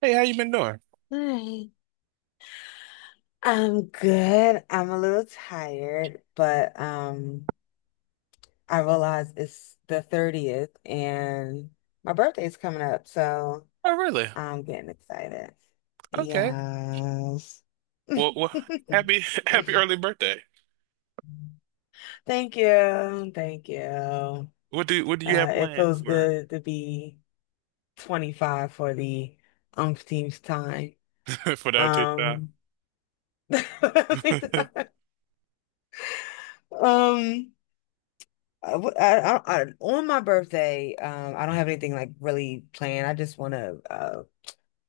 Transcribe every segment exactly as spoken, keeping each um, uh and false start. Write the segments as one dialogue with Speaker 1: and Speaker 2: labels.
Speaker 1: Hey, how you been doing?
Speaker 2: Hi. I'm good. I'm a little tired, but um I realize it's the thirtieth and my birthday's coming up, so
Speaker 1: Oh, really?
Speaker 2: I'm getting excited.
Speaker 1: Okay.
Speaker 2: Yes.
Speaker 1: Well, well, happy happy early birthday.
Speaker 2: Thank you. Thank you. Uh,
Speaker 1: What do what do you have
Speaker 2: it
Speaker 1: planned
Speaker 2: feels
Speaker 1: for
Speaker 2: good to be twenty-five for the umpteenth time.
Speaker 1: for the update time?
Speaker 2: Um, um, I, w- I- I- I- on my birthday, um, I don't have anything like really planned. I just want to uh,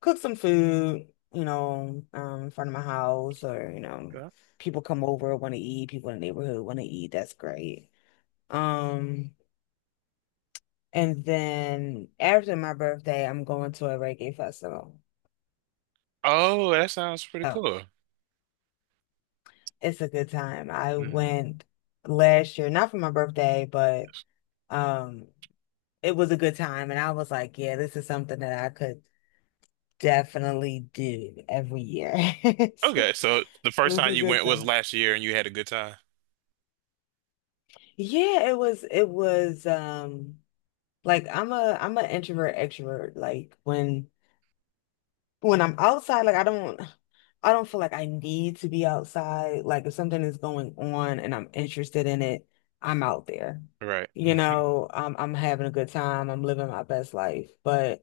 Speaker 2: cook some food, you know, um, in front of my house, or you know,
Speaker 1: Okay.
Speaker 2: people come over want to eat, people in the neighborhood want to eat. That's great. Um, and then after my birthday, I'm going to a reggae festival.
Speaker 1: Oh, that sounds pretty
Speaker 2: Oh,
Speaker 1: cool.
Speaker 2: it's a good time. I
Speaker 1: Hmm.
Speaker 2: went last year, not for my birthday, but
Speaker 1: Yes.
Speaker 2: um, it was a good time, and I was like, yeah, this is something that I could definitely do every year.
Speaker 1: Okay, so the first
Speaker 2: It's
Speaker 1: time
Speaker 2: a
Speaker 1: you
Speaker 2: good
Speaker 1: went was
Speaker 2: time.
Speaker 1: last year, and you had a good time.
Speaker 2: Yeah, it was it was um like I'm a I'm an introvert extrovert. Like when when I'm outside, like I don't I don't feel like I need to be outside. Like if something is going on and I'm interested in it, I'm out there.
Speaker 1: Right.
Speaker 2: You know, I'm I'm having a good time. I'm living my best life. But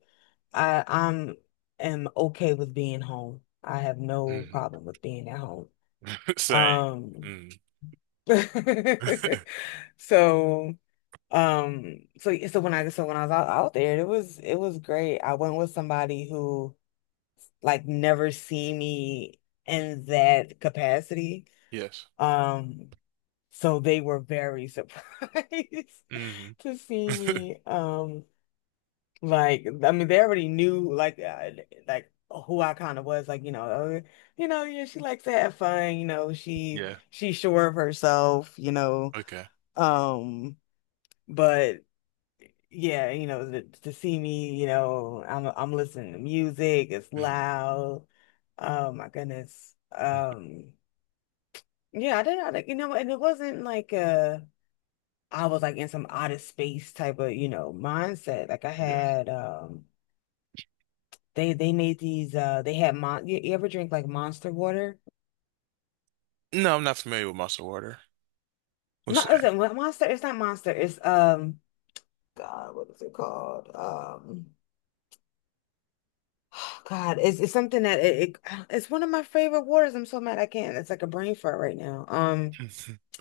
Speaker 2: I I'm am okay with being home. I have no
Speaker 1: Mhm.
Speaker 2: problem with being at home.
Speaker 1: Same.
Speaker 2: Um,
Speaker 1: Mm.
Speaker 2: So, um, so yeah, so when I so when I was out, out there, it was it was great. I went with somebody who like never seen me in that capacity.
Speaker 1: Yes.
Speaker 2: Um, so they were very surprised
Speaker 1: Hmm.
Speaker 2: to see me. Um, like I mean, they already knew like uh, like who I kind of was. Like you know, uh, you know, yeah, she likes to have fun. You know, she
Speaker 1: Yeah.
Speaker 2: she's sure of herself. You know.
Speaker 1: Okay.
Speaker 2: Um, But yeah, you know, to, to see me, you know, I'm I'm listening to music. It's
Speaker 1: Mm.
Speaker 2: loud. Oh my goodness. Um, yeah, I didn't, I didn't- you know, and it wasn't like uh I was like in some outer space type of, you know, mindset. Like I
Speaker 1: Yes.
Speaker 2: had um they they made these uh they had mon you, you ever drink like Monster water?
Speaker 1: No, I'm not familiar with muscle water. What's
Speaker 2: No, is
Speaker 1: that?
Speaker 2: it Monster? It's not Monster. It's um God, what is it called? Um Oh, God, it's, it's something that it, it it's one of my favorite waters. I'm so mad I can't. It's like a brain fart right now. Um,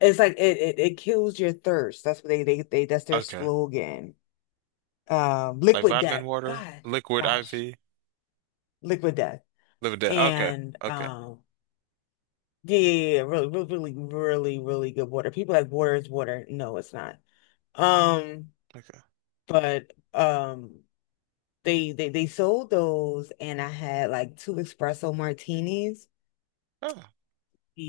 Speaker 2: it's like it it, it kills your thirst. That's what they, they they that's their
Speaker 1: Okay.
Speaker 2: slogan. Um,
Speaker 1: Like
Speaker 2: liquid
Speaker 1: vitamin
Speaker 2: death.
Speaker 1: water,
Speaker 2: Gosh,
Speaker 1: liquid
Speaker 2: gosh,
Speaker 1: I V.
Speaker 2: liquid death.
Speaker 1: Live Living Dead. Okay.
Speaker 2: And
Speaker 1: Okay.
Speaker 2: um, yeah, yeah, yeah, really, really, really, really, really good water. People like water is water. No, it's not. Um,
Speaker 1: Okay.
Speaker 2: but um, they they they sold those, and I had like two espresso martinis.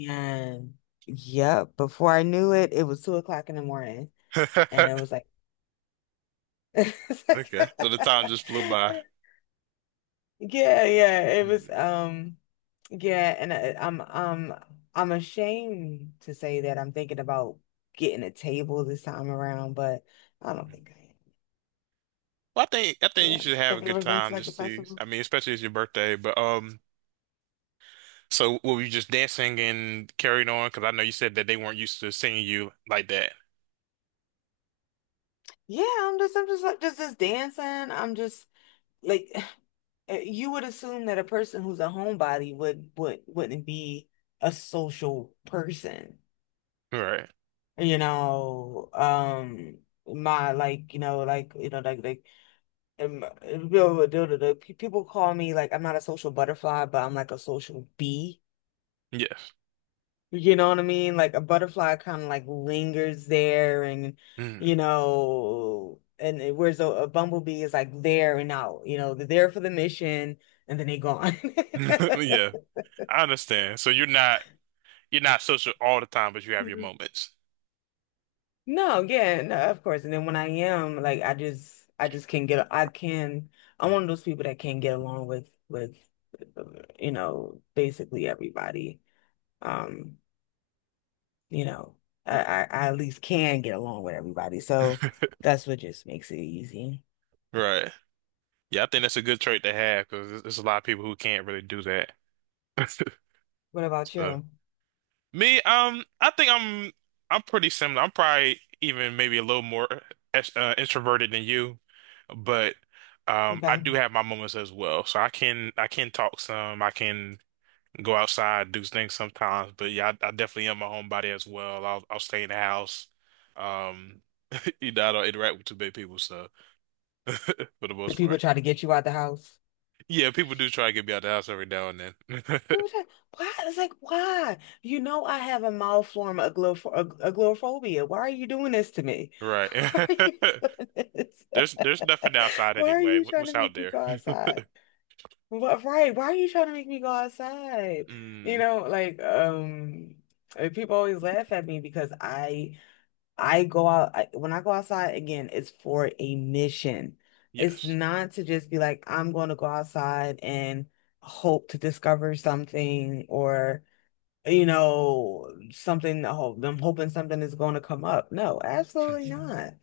Speaker 2: And yeah, before I knew it, it was two o'clock in the morning.
Speaker 1: Oh.
Speaker 2: And it was like, it's like-
Speaker 1: Okay. So the time just flew by.
Speaker 2: yeah, yeah, it was,
Speaker 1: Mhm.
Speaker 2: um, yeah. And I, I'm, um, I'm ashamed to say that I'm thinking about getting a table this time around, but I don't think I am.
Speaker 1: Well, I think I think you
Speaker 2: Yeah.
Speaker 1: should have a
Speaker 2: Have you
Speaker 1: good
Speaker 2: ever been to
Speaker 1: time
Speaker 2: like a
Speaker 1: just to
Speaker 2: festival?
Speaker 1: I mean, especially it's your birthday, but um so were you just dancing and carried on? Because I know you said that they weren't used to seeing you like that.
Speaker 2: Yeah, I'm just, I'm just like, just, just dancing. I'm just like, uh, you would assume that a person who's a homebody would would wouldn't be a social person.
Speaker 1: Right.
Speaker 2: You know, um, my like you know like you know like like um, you know, the, the, the pe- people call me like I'm not a social butterfly, but I'm like a social bee.
Speaker 1: Yes.
Speaker 2: You know what I mean? Like a butterfly kind of like lingers there and you
Speaker 1: Mhm.
Speaker 2: know and it- whereas a, a bumblebee is like there and out, you know, they're there for the mission and then they gone.
Speaker 1: Yeah. I understand. So you're not you're not social all the time, but you have your moments.
Speaker 2: No, yeah, no, of course. And then when I am, like, I just, I just can't get, I can, I'm
Speaker 1: Mhm.
Speaker 2: one of those people that can't get along with, with, you know, basically everybody. Um, you know, I,
Speaker 1: Okay.
Speaker 2: I, I at least can get along with everybody. So that's what just makes it easy.
Speaker 1: Right. Yeah, I think that's a good trait to have because there's there's a lot of people who can't really do that.
Speaker 2: What about
Speaker 1: So
Speaker 2: you?
Speaker 1: me, um, I think I'm I'm pretty similar. I'm probably even maybe a little more ex- uh, introverted than you, but um, I
Speaker 2: Okay.
Speaker 1: do have my moments as well. So I can I can talk some. I can go outside, do things sometimes. But yeah, I, I definitely am a homebody as well. I'll I'll stay in the house. Um, you know, I don't interact with too many people, so for the
Speaker 2: Do
Speaker 1: most
Speaker 2: people
Speaker 1: part,
Speaker 2: try to get you out the house?
Speaker 1: yeah, people do try to get me out of the house every now and then.
Speaker 2: It was like, why? It's like, why? You know, I have a mild form of aglo- ag- agoraphobia. Why are you doing this to me?
Speaker 1: Right.
Speaker 2: Why are you doing this?
Speaker 1: There's there's nothing outside
Speaker 2: Why are
Speaker 1: anyway.
Speaker 2: you
Speaker 1: What,
Speaker 2: trying
Speaker 1: what's
Speaker 2: to
Speaker 1: out
Speaker 2: make me
Speaker 1: there?
Speaker 2: go outside? What, right? Why are you trying to make me go outside? You
Speaker 1: Mm,
Speaker 2: know, like, um, uh, people always laugh at me because I I go out, I, when I go outside again, it's for a mission. It's
Speaker 1: yes.
Speaker 2: not to just be like, I'm going to go outside and hope to discover something or, you know, something, to hope, I'm hoping something is going to come up. No, absolutely not.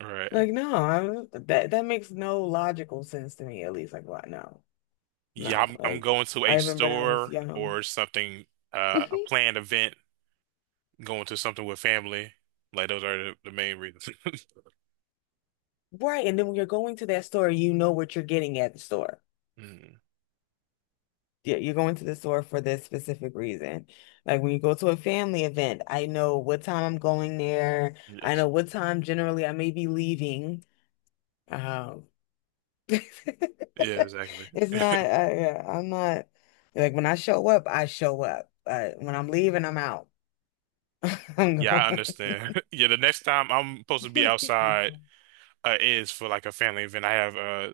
Speaker 1: All right.
Speaker 2: Like, no, I'm, that, that makes no logical sense to me, at least. Like, what? No,
Speaker 1: Yeah,
Speaker 2: no.
Speaker 1: I'm I'm
Speaker 2: Like,
Speaker 1: going to
Speaker 2: I
Speaker 1: a
Speaker 2: remember when I was
Speaker 1: store
Speaker 2: young.
Speaker 1: or something, uh, a planned event, going to something with family. Like those are the, the main reasons.
Speaker 2: Right. And then when you're going to that store, you know what you're getting at the store.
Speaker 1: Mm,
Speaker 2: Yeah, you're going to the store for this specific reason. Like when you go to a family event, I know what time I'm going there. I
Speaker 1: yes.
Speaker 2: know what time generally I may be leaving. Um, it's
Speaker 1: Yeah, exactly.
Speaker 2: not, uh, yeah, I'm not like when I show up, I show up. Uh, when I'm leaving, I'm out. I'm
Speaker 1: Yeah, I
Speaker 2: going.
Speaker 1: understand. Yeah, the next time I'm supposed to be outside uh, is for like a family event. I have a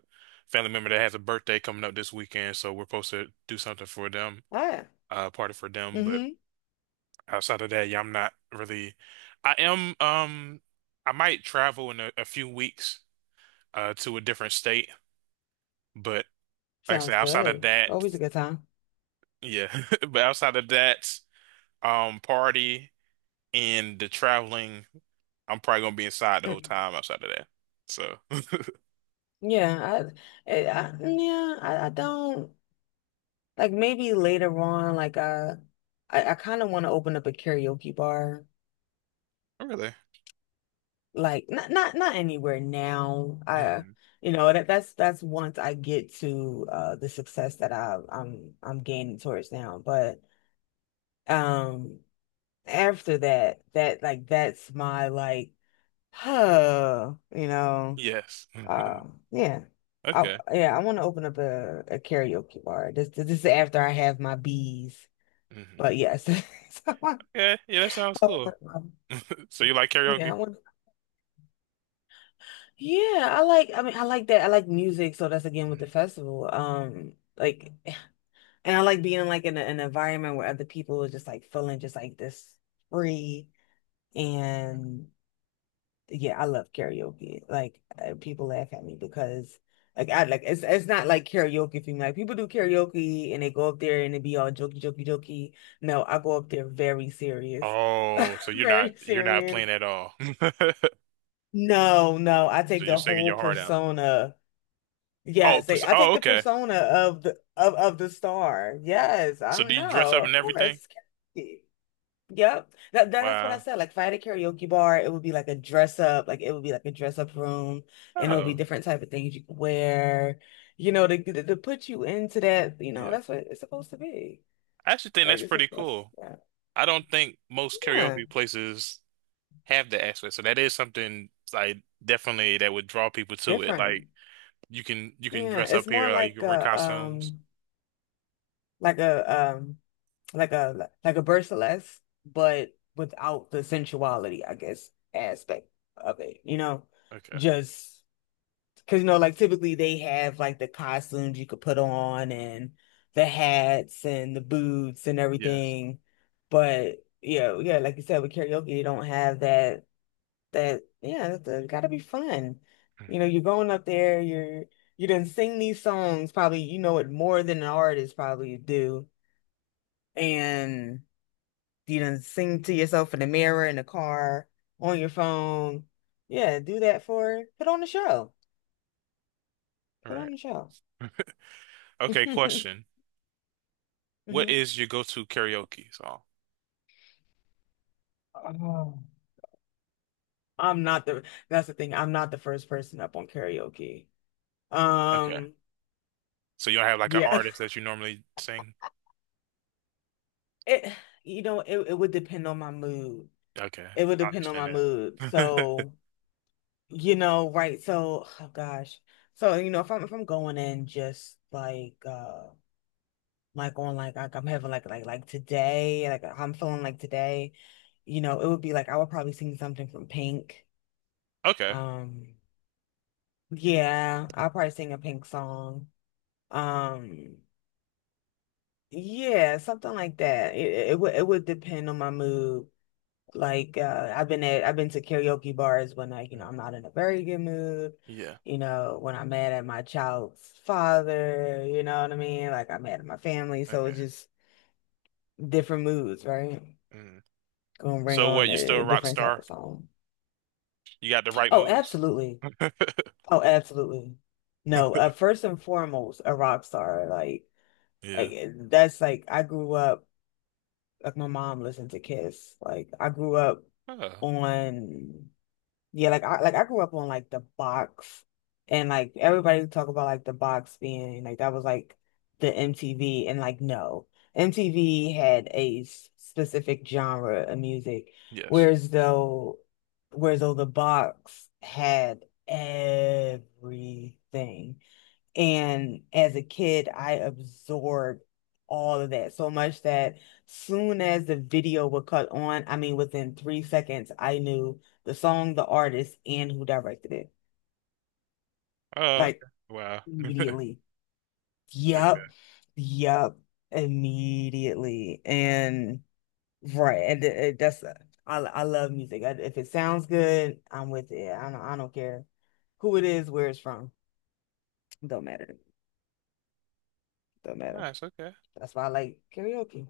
Speaker 1: family member that has a birthday coming up this weekend, so we're supposed to do something for them,
Speaker 2: Ah,
Speaker 1: uh, party for them. But.
Speaker 2: mm-hmm.
Speaker 1: Outside of that, yeah, I'm not really. I am. Um, I might travel in a, a few weeks, uh, to a different state, but like I said,
Speaker 2: Sounds
Speaker 1: outside of
Speaker 2: good.
Speaker 1: that,
Speaker 2: Always a good time.
Speaker 1: yeah. But outside of that, um, party and the traveling, I'm probably gonna be inside the whole
Speaker 2: Mm.
Speaker 1: time. Outside of that, so
Speaker 2: Yeah, I, I, I yeah, I, I don't. Like maybe later on, like uh I, I kind of want to open up a karaoke bar.
Speaker 1: really,
Speaker 2: Like not not not anywhere now. I
Speaker 1: hmm
Speaker 2: You know that that's that's once I get to uh the success that I I'm I'm gaining towards now. But um after that that like that's my like huh you know
Speaker 1: yes,
Speaker 2: uh yeah. I
Speaker 1: okay,
Speaker 2: Yeah, I want to open up a, a karaoke bar. This this is after I have my bees.
Speaker 1: hmm
Speaker 2: But yes. So,
Speaker 1: okay, yeah, that sounds
Speaker 2: oh,
Speaker 1: cool.
Speaker 2: um,
Speaker 1: So you like
Speaker 2: yeah, I
Speaker 1: karaoke?
Speaker 2: want, yeah, I like, I mean, I like that. I like music, so that's again with the
Speaker 1: Mhm.
Speaker 2: festival. Um, like, and I like being like in a, an environment where other people are just like feeling just like this free. And yeah, I love karaoke. Like, uh, people laugh at me because like I like it's it's not like karaoke for me. Like people do karaoke and they go up there and they be all jokey, jokey, jokey. No, I go up there very serious,
Speaker 1: Oh, so you're not
Speaker 2: very
Speaker 1: you're not
Speaker 2: serious.
Speaker 1: playing at all.
Speaker 2: No, no, I
Speaker 1: So
Speaker 2: take
Speaker 1: you're
Speaker 2: the
Speaker 1: singing
Speaker 2: whole
Speaker 1: your heart out.
Speaker 2: persona.
Speaker 1: Oh,
Speaker 2: Yes, they,
Speaker 1: pers-
Speaker 2: I
Speaker 1: oh,
Speaker 2: take the
Speaker 1: okay.
Speaker 2: persona of the of of the star. Yes, I
Speaker 1: So do
Speaker 2: am
Speaker 1: you dress
Speaker 2: no,
Speaker 1: up and
Speaker 2: of
Speaker 1: everything?
Speaker 2: course. Karaoke. Yep. That, that that's what I
Speaker 1: Wow.
Speaker 2: said. Like if I had a karaoke bar, it would be like a dress up, like it would be like a dress up room and it would be
Speaker 1: Oh,
Speaker 2: different type of things you could wear, you know, to, to to put you into that, you know,
Speaker 1: yeah.
Speaker 2: that's what it's supposed to be.
Speaker 1: I actually think
Speaker 2: Like
Speaker 1: that's
Speaker 2: it's
Speaker 1: pretty
Speaker 2: supposed,
Speaker 1: cool.
Speaker 2: yeah.
Speaker 1: I don't think most
Speaker 2: Yeah,
Speaker 1: karaoke places have that aspect, so that is something like definitely that would draw people to it.
Speaker 2: different.
Speaker 1: Like you can you can
Speaker 2: Yeah,
Speaker 1: dress
Speaker 2: it's
Speaker 1: up
Speaker 2: more
Speaker 1: here, like you
Speaker 2: like
Speaker 1: can wear
Speaker 2: a
Speaker 1: costumes.
Speaker 2: um like a um like a like a Berceless, but without the sensuality, I guess, aspect of it, you know?
Speaker 1: Okay.
Speaker 2: Just because, you know, like typically they have like the costumes you could put on and the hats and the boots and
Speaker 1: Yes.
Speaker 2: everything. But yeah, yeah, like you said, with karaoke, you don't have that that yeah, that's has gotta be fun.
Speaker 1: Hmm.
Speaker 2: You know, you're going up there, you're you done sing these songs, probably you know it more than an artist probably do. And you done sing to yourself in the mirror, in the car, on your phone. Yeah, do that for, put on the show.
Speaker 1: All
Speaker 2: Put on
Speaker 1: right.
Speaker 2: the show.
Speaker 1: Okay, question. What
Speaker 2: hmm.
Speaker 1: is your go-to karaoke song?
Speaker 2: Oh. I'm not the, that's the thing. I'm not the first person up on karaoke.
Speaker 1: Okay.
Speaker 2: Um,
Speaker 1: So you don't have like an
Speaker 2: yeah.
Speaker 1: artist that you normally sing?
Speaker 2: It, you know, it, it would depend on my mood.
Speaker 1: Okay.
Speaker 2: It would
Speaker 1: I
Speaker 2: depend on
Speaker 1: understand
Speaker 2: my mood.
Speaker 1: that.
Speaker 2: So, you know, right. So, oh gosh. So, you know, if I'm if I'm going in just like uh like on like like I'm having like like like today, like how I'm feeling like today, you know, it would be like I would probably sing something from Pink.
Speaker 1: Okay.
Speaker 2: Um, yeah, I'll probably sing a Pink song. Um, yeah, something like that. It it would it would depend on my mood. Like uh I've been at I've been to karaoke bars when like, you
Speaker 1: Mm.
Speaker 2: know, I'm not in a very good mood.
Speaker 1: Yeah.
Speaker 2: You know, when I'm mad at my child's father, you know what I mean? Like I'm mad at my family, so
Speaker 1: Okay.
Speaker 2: it's just different moods, right?
Speaker 1: Mm.
Speaker 2: Gonna bring
Speaker 1: So what,
Speaker 2: on
Speaker 1: you are still
Speaker 2: a
Speaker 1: a rock
Speaker 2: different type
Speaker 1: star?
Speaker 2: of song.
Speaker 1: You got the right
Speaker 2: Oh,
Speaker 1: moves?
Speaker 2: absolutely. Oh, absolutely. No, uh, first and foremost, a rock star. Like,
Speaker 1: Yeah.
Speaker 2: like that's like I grew up. Like my mom listened to Kiss. Like I grew up
Speaker 1: Oh,
Speaker 2: on yeah, like I like I grew up on like the box and like everybody would talk about like the box being like that was like the M T V and like no. M T V had a s- specific genre of music,
Speaker 1: yes.
Speaker 2: whereas though whereas though the box had everything. And as a kid, I absorbed all of that so much that soon as the video would cut on, I mean, within three seconds, I knew the song, the artist, and who directed it.
Speaker 1: Oh,
Speaker 2: Like
Speaker 1: okay. Wow.
Speaker 2: immediately. Yup.
Speaker 1: Okay.
Speaker 2: Yup. Immediately. And right. And it, it- that's, I, I love music. I- If it sounds good, I'm with it. I don't, I don't care who it is, where it's from. Don't matter. Don't matter.
Speaker 1: Nice. Okay.
Speaker 2: That's why I like karaoke.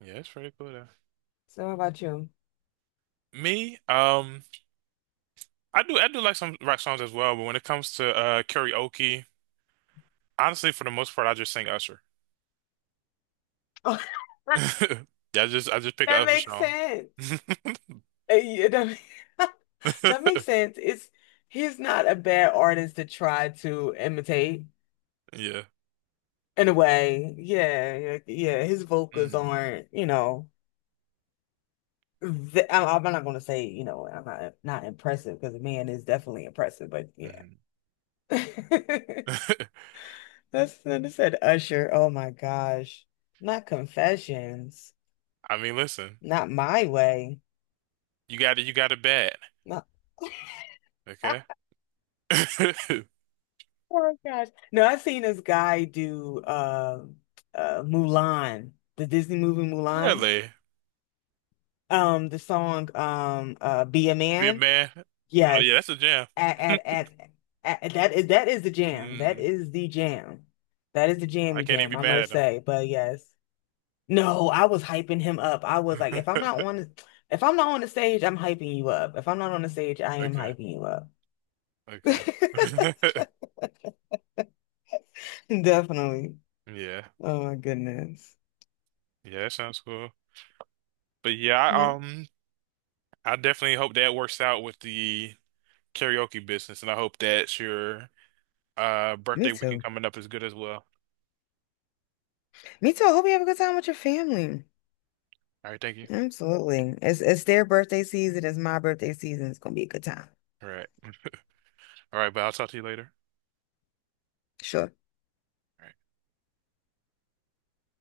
Speaker 1: Yeah, it's pretty cool though.
Speaker 2: So how about you?
Speaker 1: Me, um, I do I do like some rock songs as well, but when it comes to uh karaoke, honestly, for the most part, I just sing Usher.
Speaker 2: Oh,
Speaker 1: Yeah, I just I just pick an
Speaker 2: that
Speaker 1: Usher
Speaker 2: makes
Speaker 1: song.
Speaker 2: sense. Uh, yeah, that, ma- that makes sense. It's he's not a bad artist to try to imitate
Speaker 1: Yeah.
Speaker 2: in a way. Yeah, yeah, yeah, his vocals
Speaker 1: Mm,
Speaker 2: aren't, you know, th I- I'm not gonna say, you know, I'm not not impressive because the man is definitely impressive, but yeah.
Speaker 1: mm.
Speaker 2: That's that said Usher. Oh my gosh. Not Confessions.
Speaker 1: I mean, listen,
Speaker 2: Not My Way.
Speaker 1: you got it. You got it bad.
Speaker 2: Not
Speaker 1: Okay.
Speaker 2: oh gosh. No, I've seen this guy do uh uh Mulan, the Disney movie Mulan.
Speaker 1: Really?
Speaker 2: Um the song um uh Be a
Speaker 1: Big
Speaker 2: Man.
Speaker 1: man. Oh yeah, that's
Speaker 2: Yes.
Speaker 1: a jam.
Speaker 2: At at at, at that is that is the jam. That
Speaker 1: Mm,
Speaker 2: is the jam. That is the
Speaker 1: I
Speaker 2: jammy
Speaker 1: can't
Speaker 2: jam,
Speaker 1: even be
Speaker 2: I
Speaker 1: mad at
Speaker 2: must
Speaker 1: them.
Speaker 2: say. But yes. No, I was hyping him up. I was like, if I'm not on the, if I'm not on the stage, I'm hyping you up. If I'm not on the stage, I am
Speaker 1: Okay,
Speaker 2: hyping you up.
Speaker 1: okay.
Speaker 2: Definitely.
Speaker 1: Yeah,
Speaker 2: Oh my goodness.
Speaker 1: yeah, that sounds cool. But yeah, I,
Speaker 2: Yeah.
Speaker 1: um, I definitely hope that works out with the karaoke business, and I hope that your uh
Speaker 2: Me
Speaker 1: birthday weekend
Speaker 2: too.
Speaker 1: coming up is good as well.
Speaker 2: Me too. I hope you have a good time with your family.
Speaker 1: All right, thank you.
Speaker 2: Absolutely. It's it's their birthday season. It's my birthday season. It's gonna be a good time.
Speaker 1: All right, all right, but I'll talk to you later.
Speaker 2: Sure.
Speaker 1: All right.